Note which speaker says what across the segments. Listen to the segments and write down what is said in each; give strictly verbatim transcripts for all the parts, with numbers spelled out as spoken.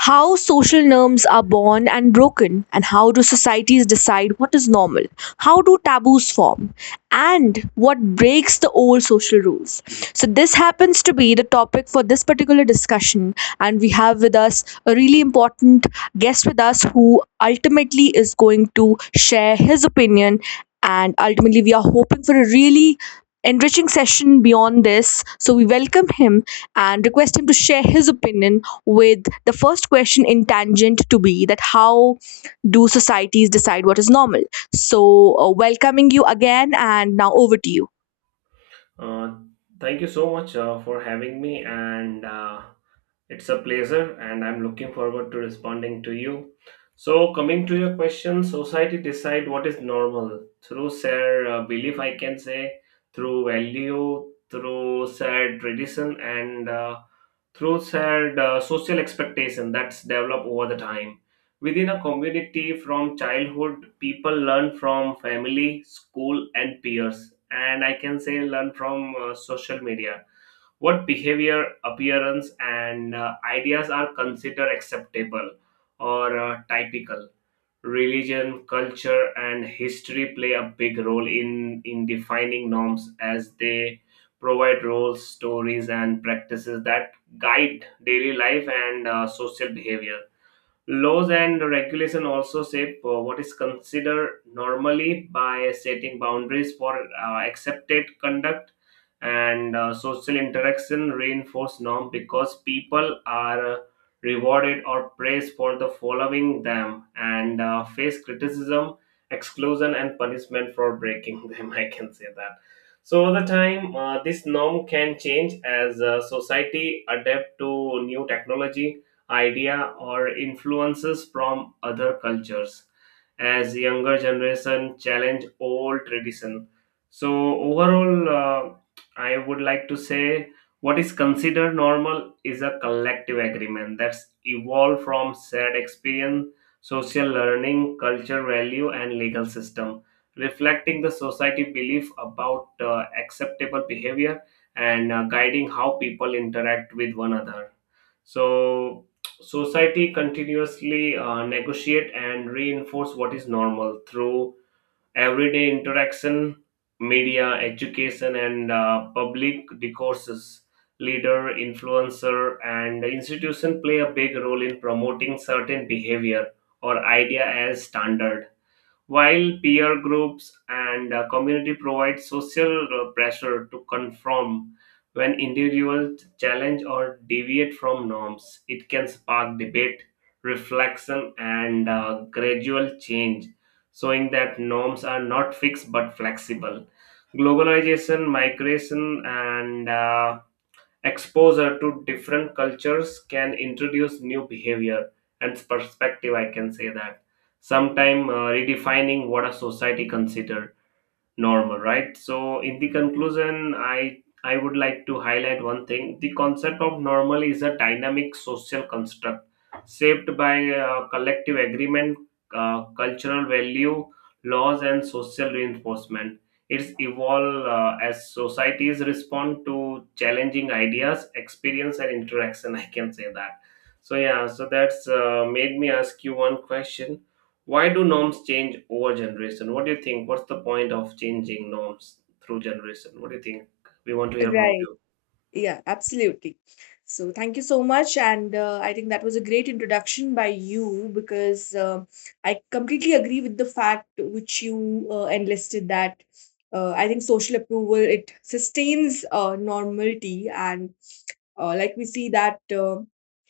Speaker 1: How social norms are born and broken, and how do societies decide what is normal? How do taboos form, and what breaks the old social rules? So this happens to be the topic for this particular discussion, and we have with us a really important guest with us who ultimately is going to share his opinion, and ultimately we are hoping for a really enriching session beyond this. So we welcome him and request him to share his opinion, with the first question in tangent to be that, how do societies decide what is normal? So, uh, welcoming you again, and now over to you.
Speaker 2: Uh, Thank you so much uh, for having me, and uh, it's a pleasure, and I'm looking forward to responding to you. So, coming to your question, society decide what is normal through shared uh, belief, I can say, through value, through shared tradition, and uh, through shared uh, social expectation that's developed over the time. Within a community from childhood, people learn from family, school, and peers, and I can say learn from uh, social media what behavior, appearance, and uh, ideas are considered acceptable or uh, typical. Religion, culture, and history play a big role in, in defining norms as they provide roles, stories, and practices that guide daily life and uh, social behavior. Laws and regulation also shape uh, what is considered normally by setting boundaries for uh, accepted conduct, and uh, social interaction reinforce norm because people are uh, rewarded or praised for the following them, and uh, face criticism, exclusion, and punishment for breaking them, I can say that. So over the time, uh, this norm can change as uh, society adapt to new technology, idea, or influences from other cultures, as younger generation challenge old tradition. So overall, uh, I would like to say what is considered normal is a collective agreement that's evolved from shared experience, social learning, culture, value, and legal system, reflecting the society belief about uh, acceptable behavior and uh, guiding how people interact with one another. So society continuously uh, negotiate and reinforce what is normal through everyday interaction, media, education, and uh, public discourses. Leader, influencer, and institution play a big role in promoting certain behavior or idea as standard, while peer groups and uh, community provide social uh, pressure to conform. When individuals challenge or deviate from norms, it can spark debate, reflection, and uh, gradual change, showing that norms are not fixed but flexible. Globalization, migration, and uh, exposure to different cultures can introduce new behavior and perspective. I can say that sometime, uh, redefining what a society consider normal, right? So in the conclusion, i i would like to highlight one thing. The concept of normal is a dynamic social construct shaped by uh, collective agreement, uh, cultural value, laws, and social reinforcement. It's evolve uh, as societies respond to challenging ideas, experience, and interaction, I can say that. So yeah, so that's uh, made me ask you one question: why do norms change over generation? What do you think? What's the point of changing norms through generation? What do you think? We want to hear from
Speaker 1: Right.
Speaker 2: you.
Speaker 1: Yeah, absolutely. So thank you so much. And uh, I think that was a great introduction by you, because uh, I completely agree with the fact which you uh, enlisted that uh, I think social approval, it sustains uh, normality. And Uh, like we see that uh,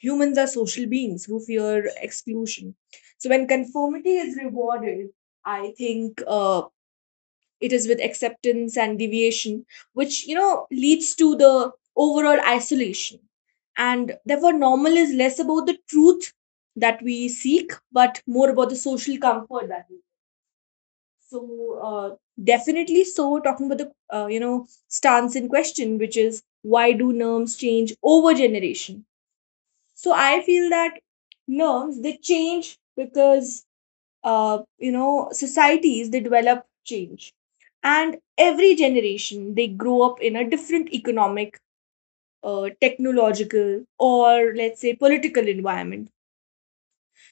Speaker 1: humans are social beings who fear exclusion. So when conformity is rewarded, I think uh, it is with acceptance and deviation, which you know leads to the overall isolation. And therefore, normal is less about the truth that we seek, but more about the social comfort that we. So uh, definitely, so talking about the uh, you know stance in question, which is, why do norms change over generation? So I feel that norms they change because uh, you know societies they develop change, and every generation they grow up in a different economic, uh, technological, or let's say political environment.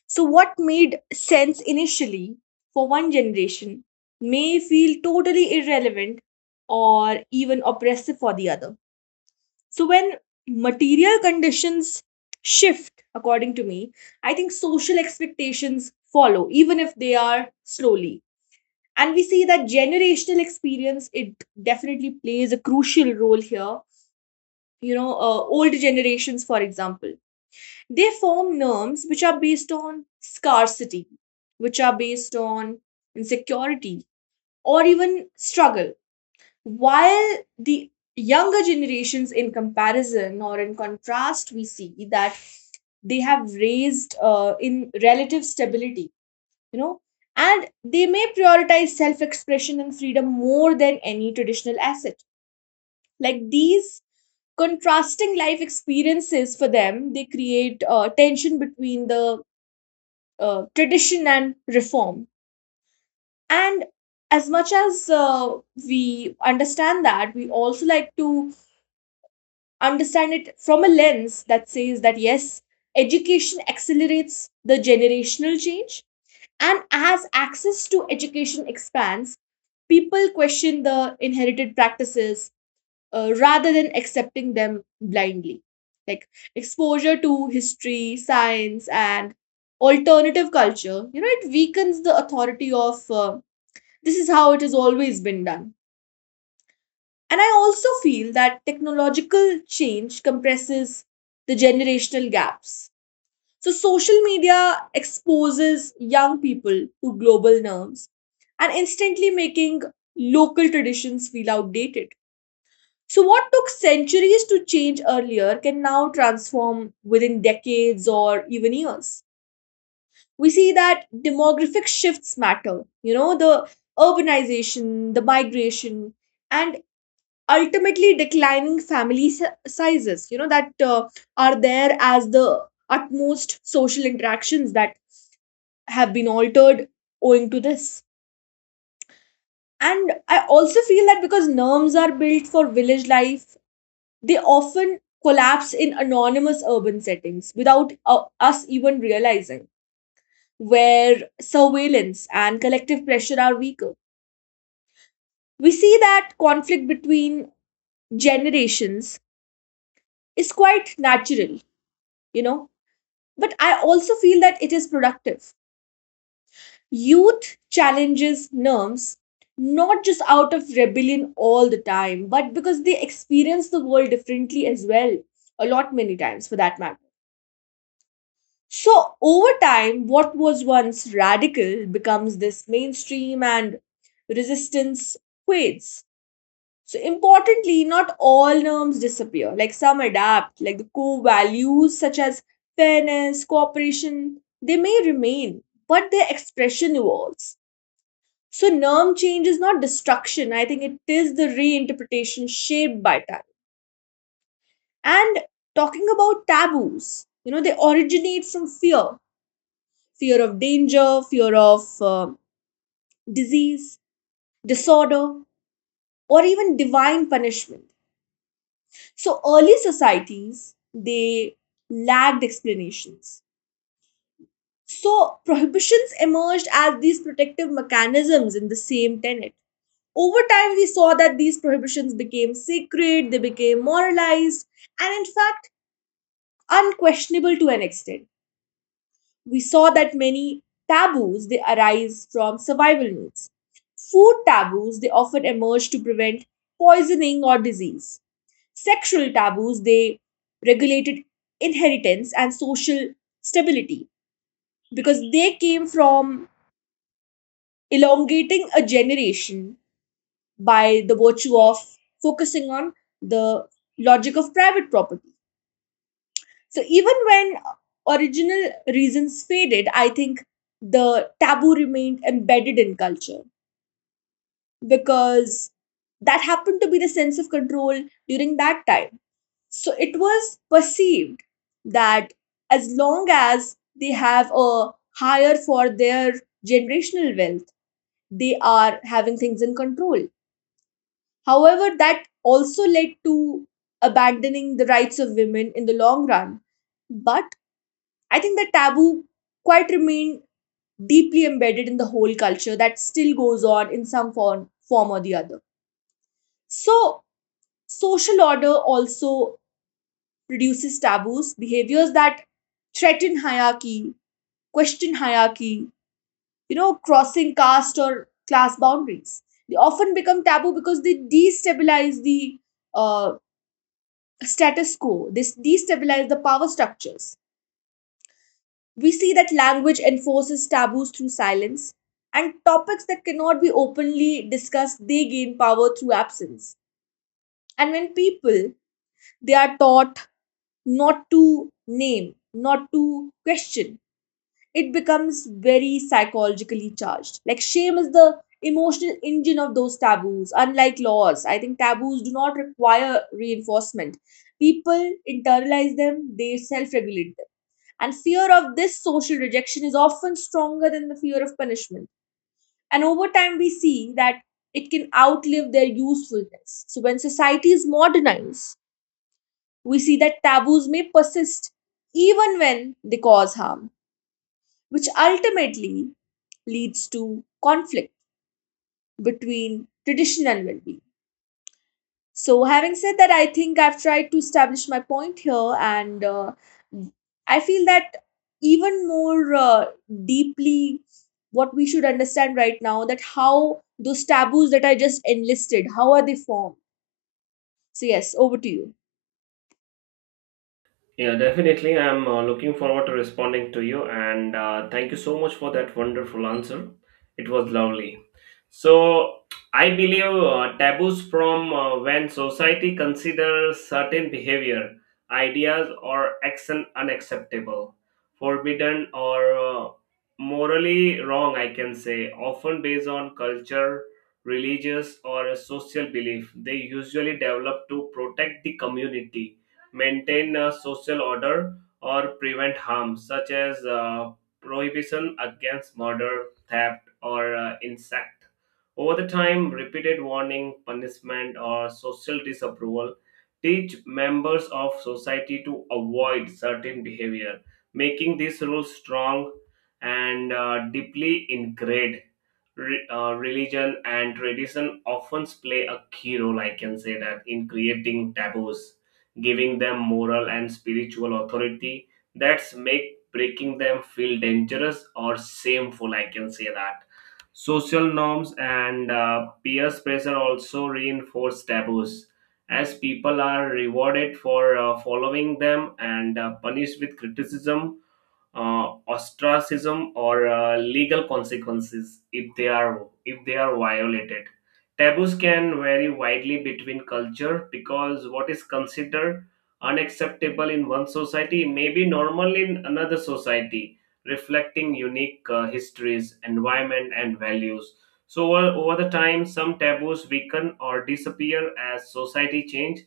Speaker 1: So what made sense initially for one generation may feel totally irrelevant or even oppressive for the other. So when material conditions shift, according to me, I think social expectations follow, even if they are slowly. And we see that generational experience, it definitely plays a crucial role here. You know, uh, old generations, for example, they form norms which are based on scarcity, which are based on insecurity, or even struggle, while the younger generations, in comparison or in contrast, we see that they have raised uh, in relative stability, you know, and they may prioritize self expression and freedom more than any traditional asset. Like these contrasting life experiences for them, they create uh, tension between the uh, tradition and reform. And as much as uh, we understand that, we also like to understand it from a lens that says that yes, education accelerates the generational change. And as access to education expands, people question the inherited practices uh, rather than accepting them blindly. Like exposure to history, science, and alternative culture, you know, it weakens the authority of uh, this is how it has always been done. And I also feel that technological change compresses the generational gaps. So, social media exposes young people to global norms and instantly making local traditions feel outdated. So, what took centuries to change earlier can now transform within decades or even years. We see that demographic shifts matter, you know, the urbanization, the migration, and ultimately declining family si- sizes, you know, that uh, are there, as the utmost social interactions that have been altered owing to this. And I also feel that because norms are built for village life, they often collapse in anonymous urban settings without uh, us even realizing, where surveillance and collective pressure are weaker. We see that conflict between generations is quite natural, you know, but I also feel that it is productive. Youth challenges norms, not just out of rebellion all the time, but because they experience the world differently as well, a lot many times for that matter. So over time, what was once radical becomes this mainstream, and resistance fades. So importantly, not all norms disappear. Like some adapt, like the core values such as fairness, cooperation, they may remain, but their expression evolves. So norm change is not destruction. I think it is the reinterpretation shaped by time. And talking about taboos, you know, they originate from fear, fear of danger, fear of uh, disease, disorder, or even divine punishment. So early societies they lacked explanations. So prohibitions emerged as these protective mechanisms in the same tenet. Over time, we saw that these prohibitions became sacred, they became moralized, and in fact, unquestionable to an extent. We saw that many taboos they arise from survival needs. Food taboos they often emerge to prevent poisoning or disease. Sexual taboos, they regulated inheritance and social stability, because they came from elongating a generation by the virtue of focusing on the logic of private property. So even when original reasons faded, I think the taboo remained embedded in culture, because that happened to be the sense of control during that time. So it was perceived that as long as they have a higher for their generational wealth, they are having things in control. However, that also led to abandoning the rights of women in the long run. But I think the taboo quite remained deeply embedded in the whole culture that still goes on in some form, form or the other. So social order also produces taboos, behaviors that threaten hierarchy, question hierarchy, you know, crossing caste or class boundaries. They often become taboo because they destabilize the uh, status quo, they destabilize the power structures. We see that language enforces taboos through silence, and topics that cannot be openly discussed they gain power through absence. And when people they are taught not to name, not to question, it becomes very psychologically charged. Like shame is the emotional engine of those taboos. Unlike laws, I think taboos do not require reinforcement. People internalize them, they self regulate them. And fear of this social rejection is often stronger than the fear of punishment. And over time, we see that it can outlive their usefulness. So when societies modernize, we see that taboos may persist even when they cause harm, which ultimately leads to conflict between tradition and well being. So, having said that, I think I've tried to establish my point here, and uh, I feel that even more uh, deeply, what we should understand right now, that how those taboos that I just enlisted, how are they formed? So, yes, over to you.
Speaker 2: Yeah, definitely. I'm uh, looking forward to responding to you, and uh, thank you so much for that wonderful answer. It was lovely. So, I believe uh, taboos from uh, when society considers certain behavior, ideas, or action unacceptable, forbidden, or uh, morally wrong, I can say, often based on culture, religious, or social belief. They usually develop to protect the community, maintain a social order, or prevent harm, such as uh, prohibition against murder, theft, or uh, insect. Over the time, repeated warning, punishment, or social disapproval teach members of society to avoid certain behavior, making these rules strong and uh, deeply ingrained. Re- uh, religion and tradition often play a key role, I can say that, in creating taboos, giving them moral and spiritual authority, that's make breaking them feel dangerous or shameful, I can say that. Social norms and uh, peer pressure also reinforce taboos as people are rewarded for uh, following them and uh, punished with criticism, uh, ostracism, or uh, legal consequences if they are if they are violated. Taboos can vary widely between culture because what is considered unacceptable in one society may be normal in another society, reflecting unique uh, histories, environment, and values. So over, over the time, some taboos weaken or disappear as society change,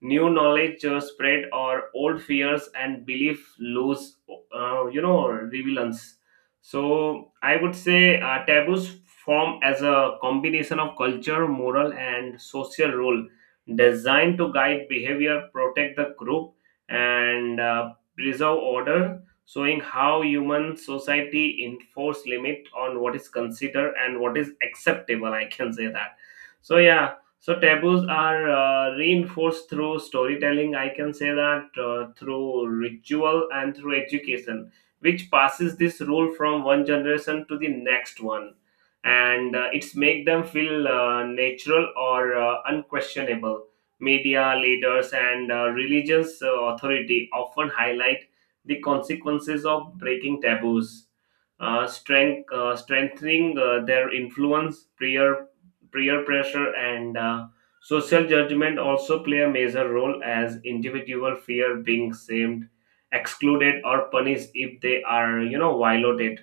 Speaker 2: new knowledge uh, spread, or old fears and belief lose uh, you know relevance. So I would say uh, taboos form as a combination of culture, moral, and social role, designed to guide behavior, protect the group, and uh, preserve order, showing how human society enforce limit on what is considered and what is acceptable, I can say that. So yeah, so taboos are uh, reinforced through storytelling, I can say that, uh, through ritual and through education, which passes this rule from one generation to the next one, and uh, it's make them feel uh, natural or uh, unquestionable. Media leaders and uh, religious uh, authority often highlight the consequences of breaking taboos, uh, strength, uh, strengthening uh, their influence. Prayer, peer pressure, and uh, social judgment also play a major role as individual fear being shamed, excluded, or punished if they are you know violated.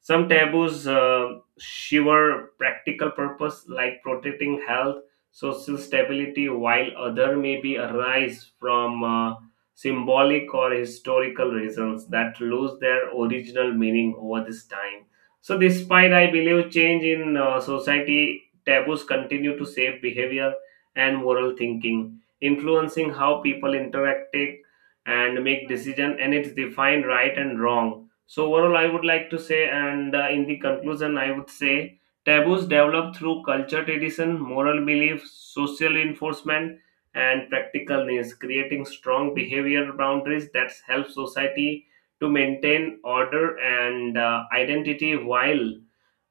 Speaker 2: Some taboos uh, shiver practical purpose like protecting health, social stability, while other may be arise from uh, symbolic or historical reasons that lose their original meaning over this time. So despite, I believe, change in uh, society, taboos continue to shape behavior and moral thinking, influencing how people interact, take, and make decisions, and it's defined right and wrong. So overall, I would like to say, and uh, in the conclusion, I would say taboos develop through culture, tradition, moral belief, social enforcement, and practical needs, creating strong behavioral boundaries that help society to maintain order and uh, identity, while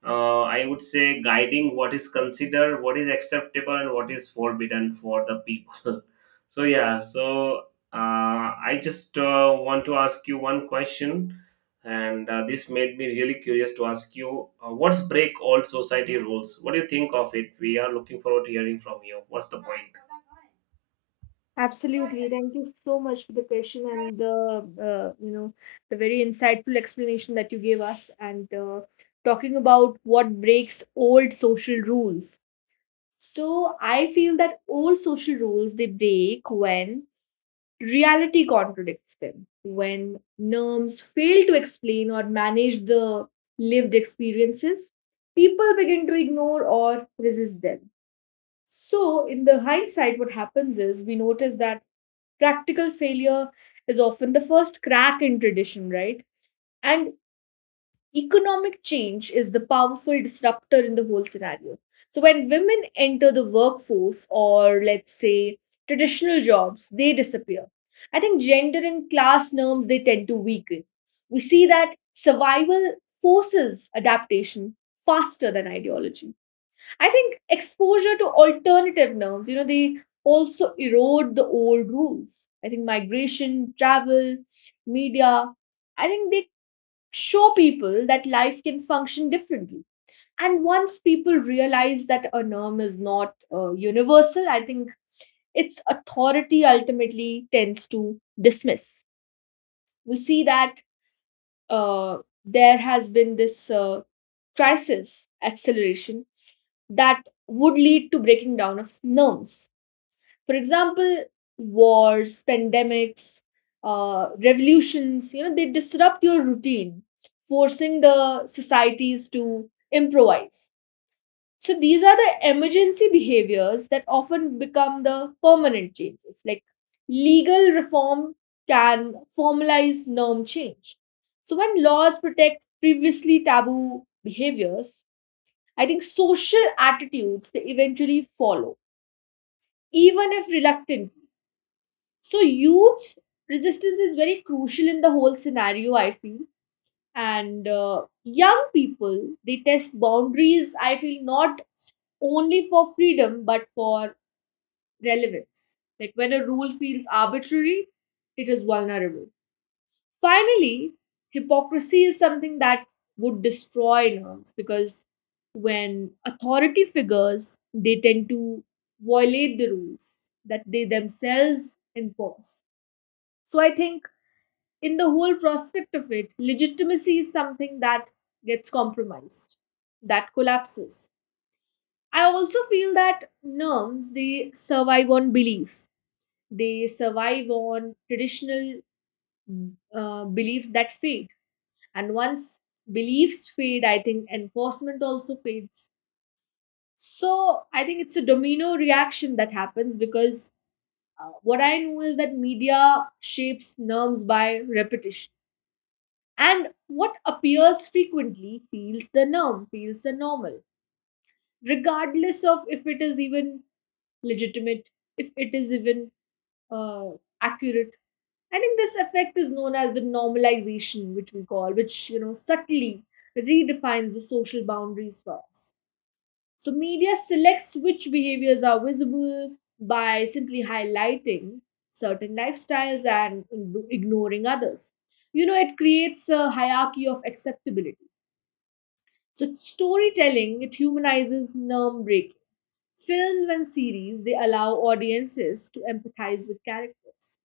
Speaker 2: uh, I would say guiding what is considered, what is acceptable, and what is forbidden for the people. So yeah, so uh, I just uh, want to ask you one question, and uh, this made me really curious to ask you, uh, what's break all society rules? What do you think of it? We are looking forward to hearing from you. What's the point?
Speaker 1: Absolutely. Thank you so much for the question and the uh, you know the very insightful explanation that you gave us, and uh, talking about what breaks old social rules. So I feel that old social rules they break when reality contradicts them. When norms fail to explain or manage the lived experiences, people begin to ignore or resist them. So in the hindsight, what happens is we notice that practical failure is often the first crack in tradition, right? And economic change is the powerful disruptor in the whole scenario. So when women enter the workforce, or let's say traditional jobs, they disappear, I think gender and class norms they tend to weaken. We see that survival forces adaptation faster than ideology. I think exposure to alternative norms, you know, they also erode the old rules. I think migration, travel, media, I think they show people that life can function differently. And once people realize that a norm is not uh, universal, I think its authority ultimately tends to dismiss. We see that uh, there has been this uh, crisis acceleration that would lead to breaking down of norms. For example, wars, pandemics, uh, revolutions, you know, they disrupt your routine, forcing the societies to improvise. So these are the emergency behaviors that often become the permanent changes. Like legal reform can formalize norm change. So when laws protect previously taboo behaviors, I think social attitudes they eventually follow, even if reluctantly. So youth resistance is very crucial in the whole scenario, I feel, and uh, young people they test boundaries, I feel, not only for freedom but for relevance. Like when a rule feels arbitrary, it is vulnerable. Finally, hypocrisy is something that would destroy norms, because when authority figures they tend to violate the rules that they themselves enforce, so I think in the whole prospect of it, legitimacy is something that gets compromised, that collapses. I also feel that norms they survive on belief, they survive on traditional uh, beliefs that fade, and once beliefs fade, I think enforcement also fades. So I think it's a domino reaction that happens, because uh, what I know is that media shapes norms by repetition. And what appears frequently feels the norm, feels the normal, regardless of if it is even legitimate, if it is even uh, accurate. I think this effect is known as the normalization, which we call, which you know subtly redefines the social boundaries for us. So media selects which behaviors are visible by simply highlighting certain lifestyles and ignoring others. You know, it creates a hierarchy of acceptability. So storytelling it humanizes nerve breaking. Films and series they allow audiences to empathize with characters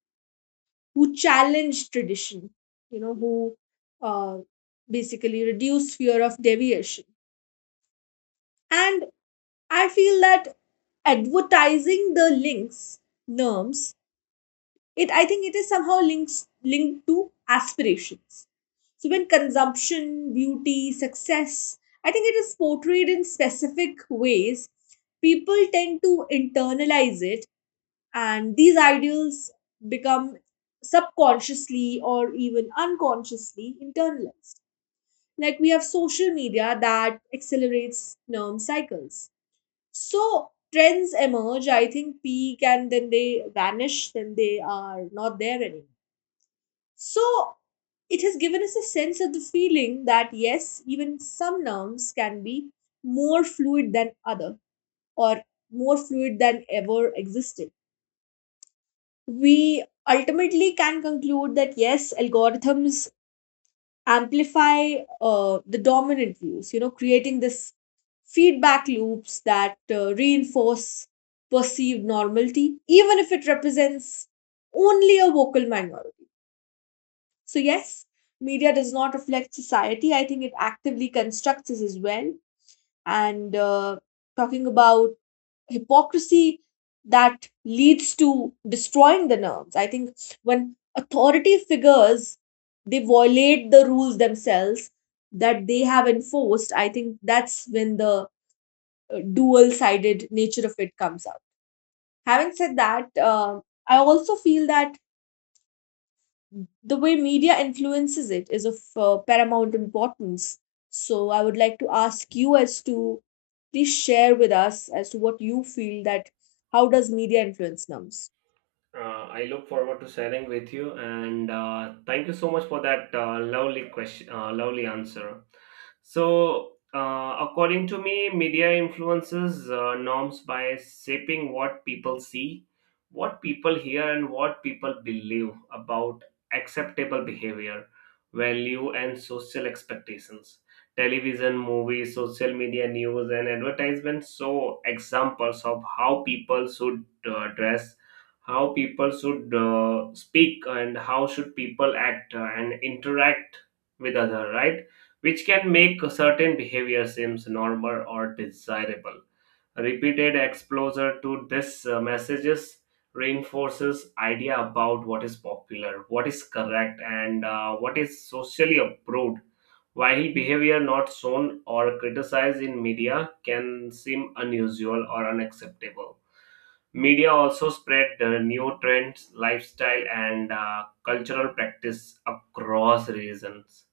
Speaker 1: who challenge tradition, you know, who uh, basically reduce fear of deviation. And I feel that advertising the links norms, it I think it is somehow links linked to aspirations. So when consumption, beauty, success, I think it is portrayed in specific ways, people tend to internalize it and these ideals become subconsciously or even unconsciously internalized. Like we have social media that accelerates norm cycles. So trends emerge, I think peak and then they vanish, then they are not there anymore. So it has given us a sense of the feeling that yes, even some nouns can be more fluid than other or more fluid than ever existed. We ultimately can conclude that yes, algorithms amplify uh, the dominant views, you know, creating this feedback loops that uh, reinforce perceived normality, even if it represents only a vocal minority. So, yes, media does not reflect society. I think it actively constructs us as well. And uh, Talking about hypocrisy that leads to destroying the norms, I think when authority figures they violate the rules themselves that they have enforced, I think that's when the uh, dual sided nature of it comes out. Having said that, uh, I also feel that the way media influences it is of uh, paramount importance. So I would like to ask you as to please share with us as to what you feel that how does media influence norms?
Speaker 2: Uh, I look forward to sharing with you, and uh, thank you so much for that uh, lovely question, uh, lovely answer. So, uh, according to me, media influences uh, norms by shaping what people see, what people hear, and what people believe about acceptable behavior, value, and social expectations. Television, movies, social media, news, and advertisements show examples of how people should uh, dress, how people should uh, speak, and how should people act uh, and interact with other, right, which can make certain behavior seems normal or desirable. Repeated exposure to these uh, messages reinforces idea about what is popular, what is correct, and uh, what is socially approved. While behavior not shown or criticized in media can seem unusual or unacceptable, media also spread the new trends, lifestyle, and uh, cultural practice across regions,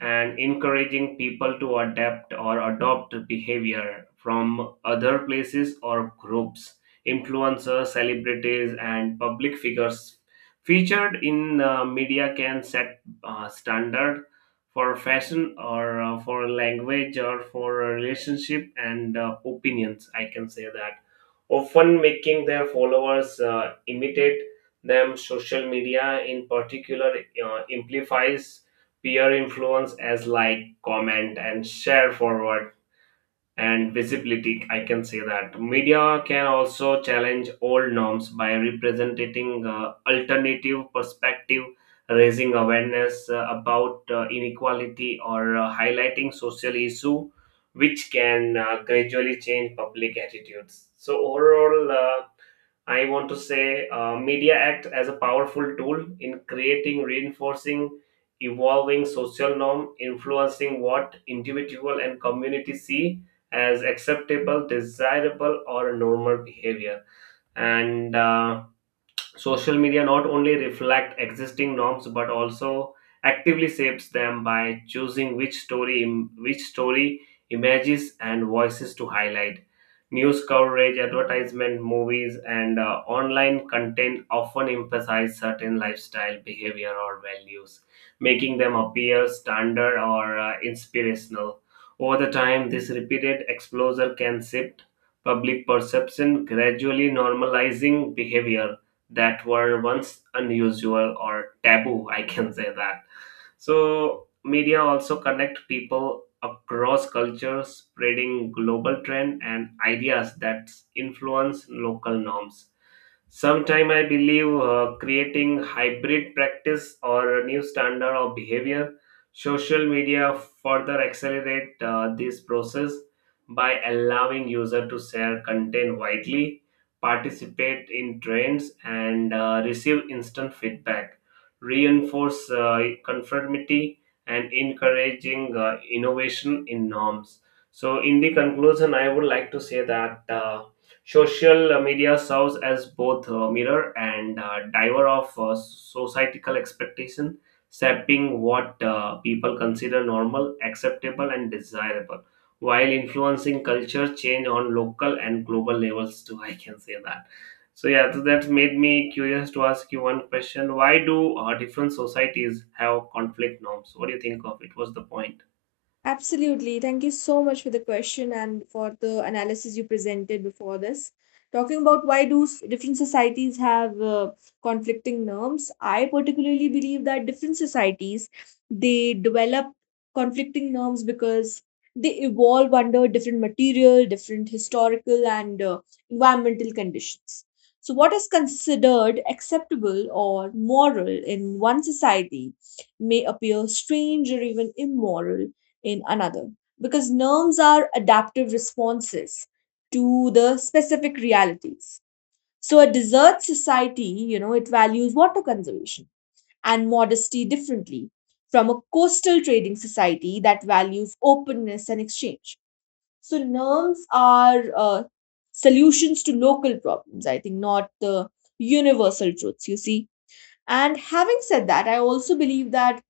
Speaker 2: and encouraging people to adapt or adopt behavior from other places or groups. Influencers, celebrities, and public figures featured in uh, media can set uh, standard for fashion, or uh, for language, or for relationship and uh, opinions. I can say that, often making their followers uh, imitate them. Social media, in particular, uh, amplifies peer influence, as like comment and share forward and visibility, I can say that. Media can also challenge old norms by representing uh, alternative perspective, raising awareness uh, about uh, inequality, or uh, highlighting social issue, which can uh, gradually change public attitudes. So overall, uh, I want to say uh, media act as a powerful tool in creating, reinforcing, evolving social norm, influencing what individual and community see as acceptable, desirable, or normal behavior. And uh, social media not only reflect existing norms but also actively shapes them by choosing which story which story images, and voices to highlight. News coverage, advertisement, movies, and uh, online content often emphasize certain lifestyle behavior or values, making them appear standard or uh, inspirational. Over the time, this repeated exposure can shift public perception, gradually normalizing behavior that were once unusual or taboo, I can say that. So media also connect people across cultures, spreading global trend and ideas that influence local norms. Sometime I believe, uh, creating hybrid practice or a new standard of behavior, social media further accelerate uh, this process by allowing user to share content widely, participate in trends, and uh, receive instant feedback, reinforce uh, conformity, and encouraging uh, innovation in norms. So, in the conclusion, I would like to say that. Uh, Social media serves as both a mirror and a diver of uh, societal expectation, shaping what uh, people consider normal, acceptable, and desirable, while influencing culture change on local and global levels too. I can say that. So yeah, so that made me curious to ask you one question: why do uh, different societies have conflict norms? What do you think of it? What's the point?
Speaker 1: Absolutely. Thank you so much for the question and for the analysis you presented before this. Talking about why do s- different societies have uh, conflicting norms, I particularly believe that different societies they develop conflicting norms because they evolve under different material, different historical and uh, environmental conditions. So what is considered acceptable or moral in one society may appear strange or even immoral in another, because norms are adaptive responses to the specific realities. So a desert society, you know, it values water conservation and modesty differently from a coastal trading society that values openness and exchange. So norms are uh, solutions to local problems, I think, not the universal truths, you see. And having said that, I also believe that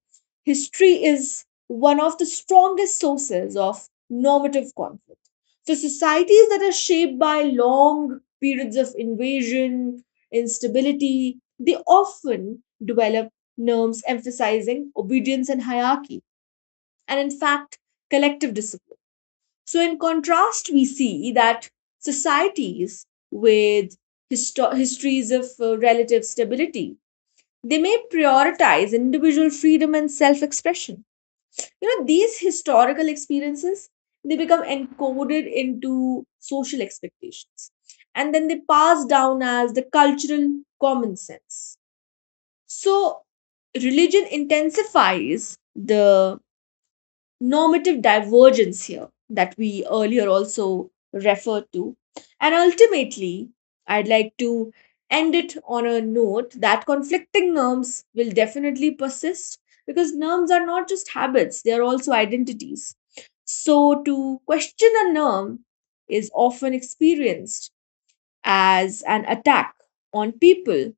Speaker 1: history is one of the strongest sources of normative conflict. So, societies that are shaped by long periods of invasion, instability, they often develop norms emphasizing obedience and hierarchy, and in fact, collective discipline. So, in contrast, we see that societies with histo- histories of uh, relative stability they may prioritize individual freedom and self expression. You know, these historical experiences they become encoded into social expectations and then they pass down as the cultural common sense. So religion intensifies the normative divergence here that we earlier also referred to. And ultimately, I'd like to end it on a note that conflicting norms will definitely persist because norms are not just habits, they are also identities. So, to question a norm is often experienced as an attack on people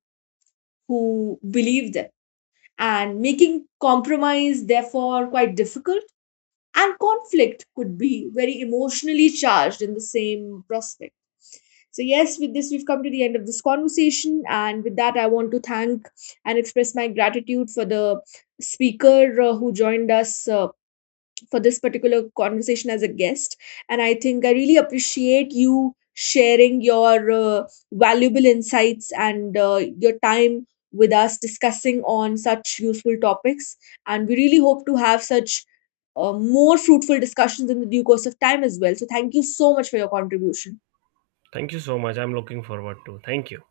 Speaker 1: who believe them, and making compromise, therefore, quite difficult and conflict could be very emotionally charged in the same prospect. So, yes, with this, we've come to the end of this conversation. And with that, I want to thank and express my gratitude for the speaker uh, who joined us uh, for this particular conversation as a guest. And I think I really appreciate you sharing your uh, valuable insights and uh, your time with us discussing on such useful topics. And we really hope to have such uh, more fruitful discussions in the due course of time as well. So, thank you so much for your contribution.
Speaker 2: Thank you so much. I'm looking forward to. Thank you.